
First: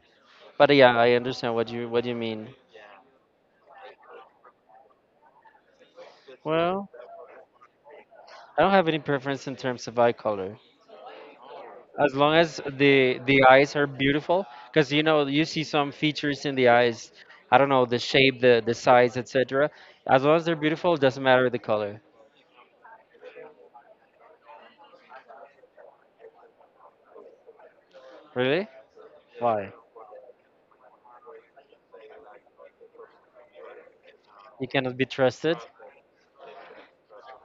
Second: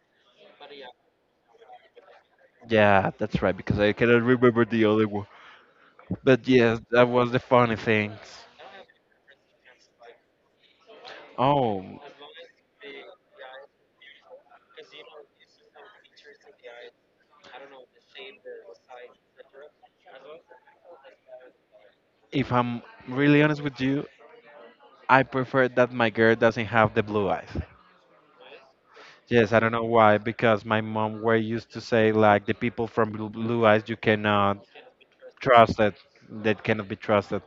B: but yeah, I understand what you what you mean.
A: Yeah, that's right, because I cannot remember the other one. But yes,
B: Well,
A: that was the funny things.
B: I don't have any preference in terms of eye color,
A: Oh,
B: as long as the the eyes are beautiful, because you know you see some features in the eyes. I don't know, the shape, the the size, etc. As long as they're beautiful, it doesn't matter the color.
A: if I'm really honest with you, I prefer that my girl doesn't have the blue eyes.
B: Really?
A: Yes, I
B: Why?
A: don't know why, because my mom were used to say like the people from Blue Blue Eyes you cannot
B: You cannot be trusted.
A: trust that that cannot be trusted.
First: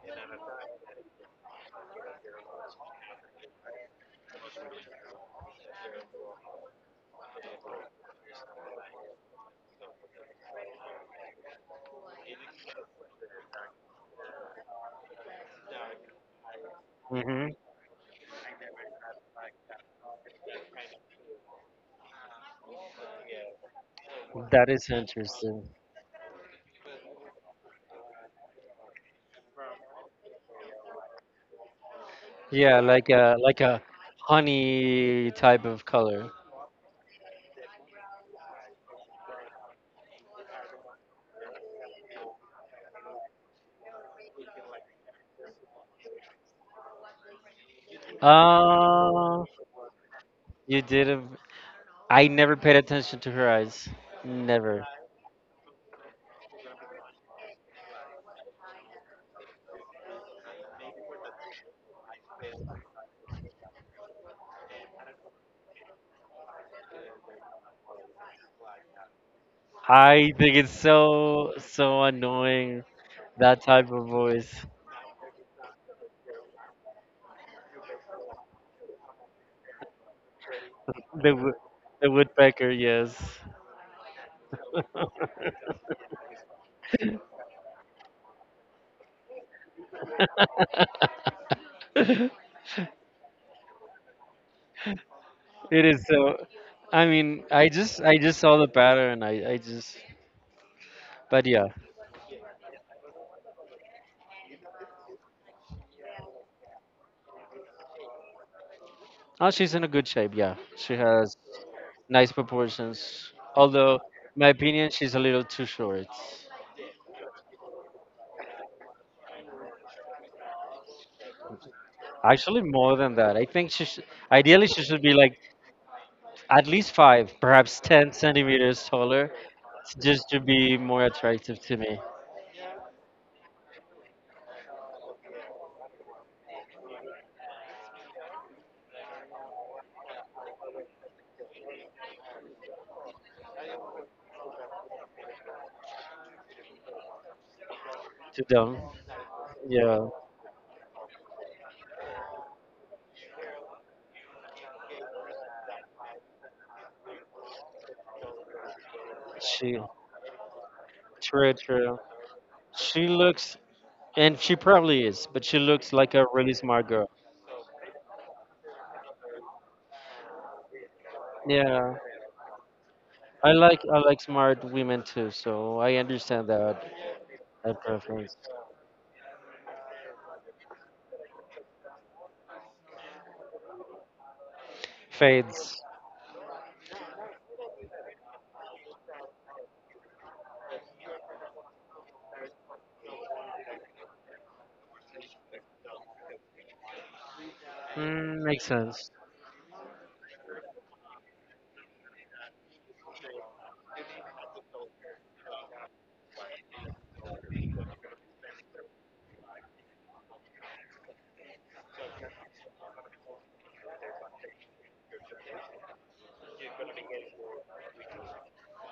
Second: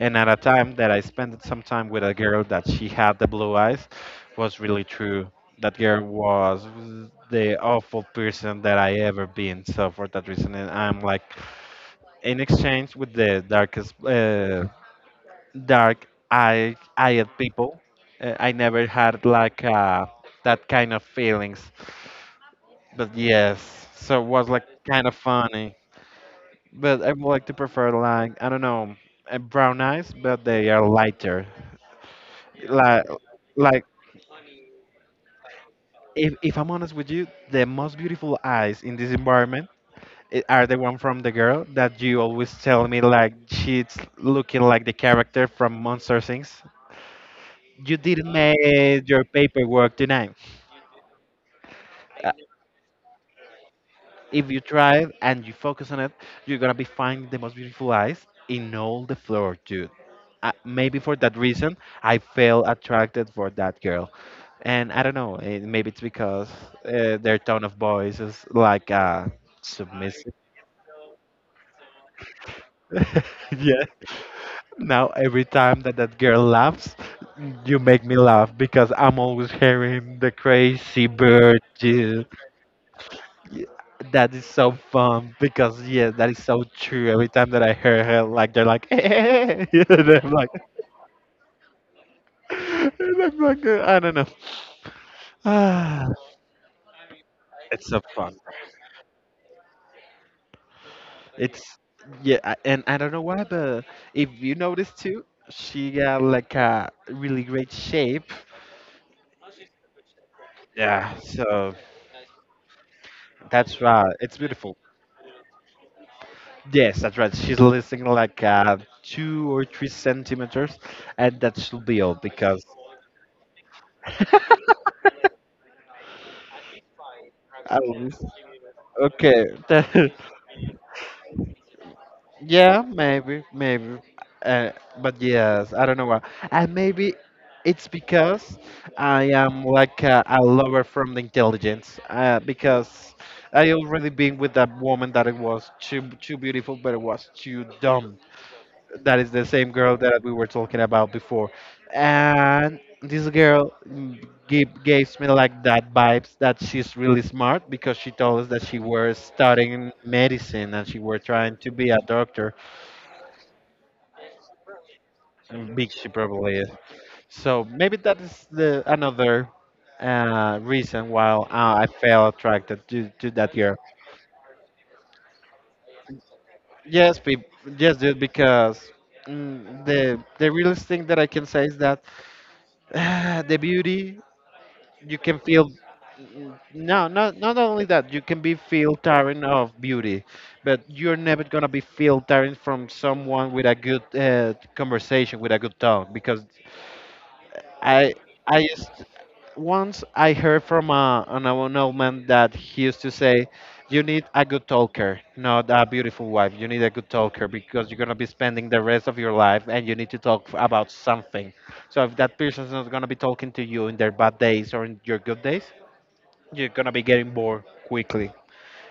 A: And at a time that I spent some time with a girl that she had the blue eyes was really true. That girl was the awful person that I ever been. So for that reason, and I'm like in exchange with the darkest uh, dark eye eyed
B: Hmm.
A: people. Uh, I never had like uh, that kind of feelings. But yes, so it was like
B: That is
A: kind of
B: interesting.
A: funny. But I would like to prefer like I don't know, uh, brown eyes, but they are lighter.
B: Yeah,
A: Like
B: like a like a
A: like
B: honey type of color.
A: if if I'm honest with you, the most beautiful eyes in this environment i- are the one from the girl that you always tell me like she's looking like the character from Monster Things. You didn't make your
B: Uh
A: paperwork tonight.
B: you didn't I never paid attention to her eyes.
A: If you
B: Never.
A: drive and you focus on it, you're gonna be finding the most beautiful eyes in all the floor, dude. Uh, maybe for that reason, I feel attracted for that girl, and I don't know. eh, Maybe it's because uh, their tone of voice is like uh,
B: I
A: submissive.
B: think it's so, so annoying, that
A: Yeah.
B: type of voice.
A: Now every time that that girl laughs, you make me laugh because I'm always hearing the crazy
B: The wo-
A: bird.
B: the woodpecker, yes.
A: Yeah, that is so fun because yeah, that is so true. Every time that I hear her, like they're like, eh, and I'm like, and I'm like, uh, I don't know.
B: It is
A: Ah,
B: so. I mean, I
A: it's
B: just
A: so
B: I
A: fun.
B: just saw the pattern. I I just. But
A: It's
B: yeah.
A: yeah, I- and I don't know why, but if you notice too, she got like a really great shape.
B: Oh, she's in a good shape. Yeah, she
A: Yeah,
B: has
A: so
B: nice proportions.
A: that's
B: Although,
A: right. It's
B: my
A: beautiful.
B: opinion, she's a little too short.
A: Yes, that's right. She's losing like uh, two or three centimeters, and that should be all
B: Actually,
A: because
B: more than that. I think she should, ideally she should be like at least five,
A: I
B: perhaps ten
A: was
B: centimeters taller,
A: okay.
B: just to be more attractive to me,
A: Yeah, maybe, maybe. Uh, but yes, I don't know why. And maybe it's because I am like a, a lover from the intelligence. Uh, because I already been with that woman that it was too too beautiful, but it was too dumb.
B: to them.
A: That is the same girl
B: Yeah,
A: that we were talking about before. And this girl mm, give, gives me like that vibes that she's really smart because she told us that she was
B: she.
A: studying medicine and she were
B: True,
A: trying to be a
B: true.
A: doctor.
B: She looks, and she probably is, but she
A: And
B: looks
A: big she
B: like a really
A: probably is.
B: smart girl.
A: So maybe that is the another uh, reason why uh, I
B: Yeah,
A: felt attracted to, to
B: I
A: that girl.
B: like I like smart women too, so I understand that,
A: Yes, peop
B: that
A: yes, dude,
B: preference.
A: because mm, the the realest thing that I can say is that the beauty you can feel
B: Fades.
A: n- no not not only that you can be filtering of beauty, but you're never gonna be filtering from someone with a good uh, conversation with a good talk. Because i
B: Mm,
A: i
B: makes
A: used,
B: sense.
A: once I heard from a, an old old man that he used to say you need a good talker, not a beautiful wife. You need a good talker because you're gonna be spending the rest of your life, and you need to talk about something. So if that person's not gonna be talking to you in their bad days or in your good days, you're gonna be getting bored quickly,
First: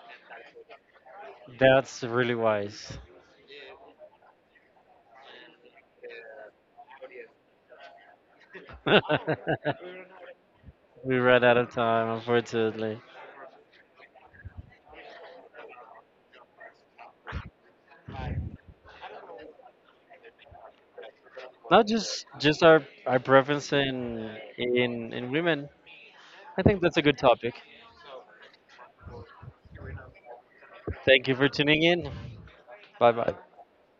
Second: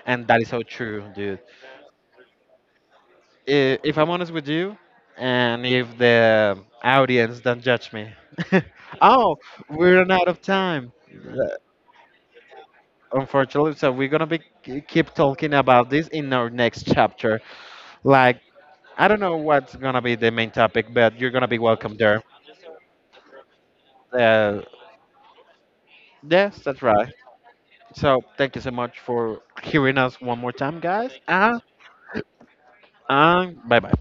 A: and that is so true, dude.
B: That's really wise.
A: I- If I'm honest with you, and if the audience don't judge me,
B: We
A: oh, we're run out of time.
B: ran
A: Uh,
B: out of time, unfortunately.
A: Unfortunately, so we're gonna be keep talking about this in our next chapter. Like, I don't know what's gonna be the main topic, but you're gonna be
B: Not
A: welcome there.
B: just just our our preference in
A: Uh,
B: in in women.
A: yes,
B: I
A: that's
B: think that's a
A: right.
B: good topic.
A: So, thank you so much for hearing us one more time, guys.
B: Thank you for
A: Ah,
B: tuning in. Bye bye.
A: and bye bye.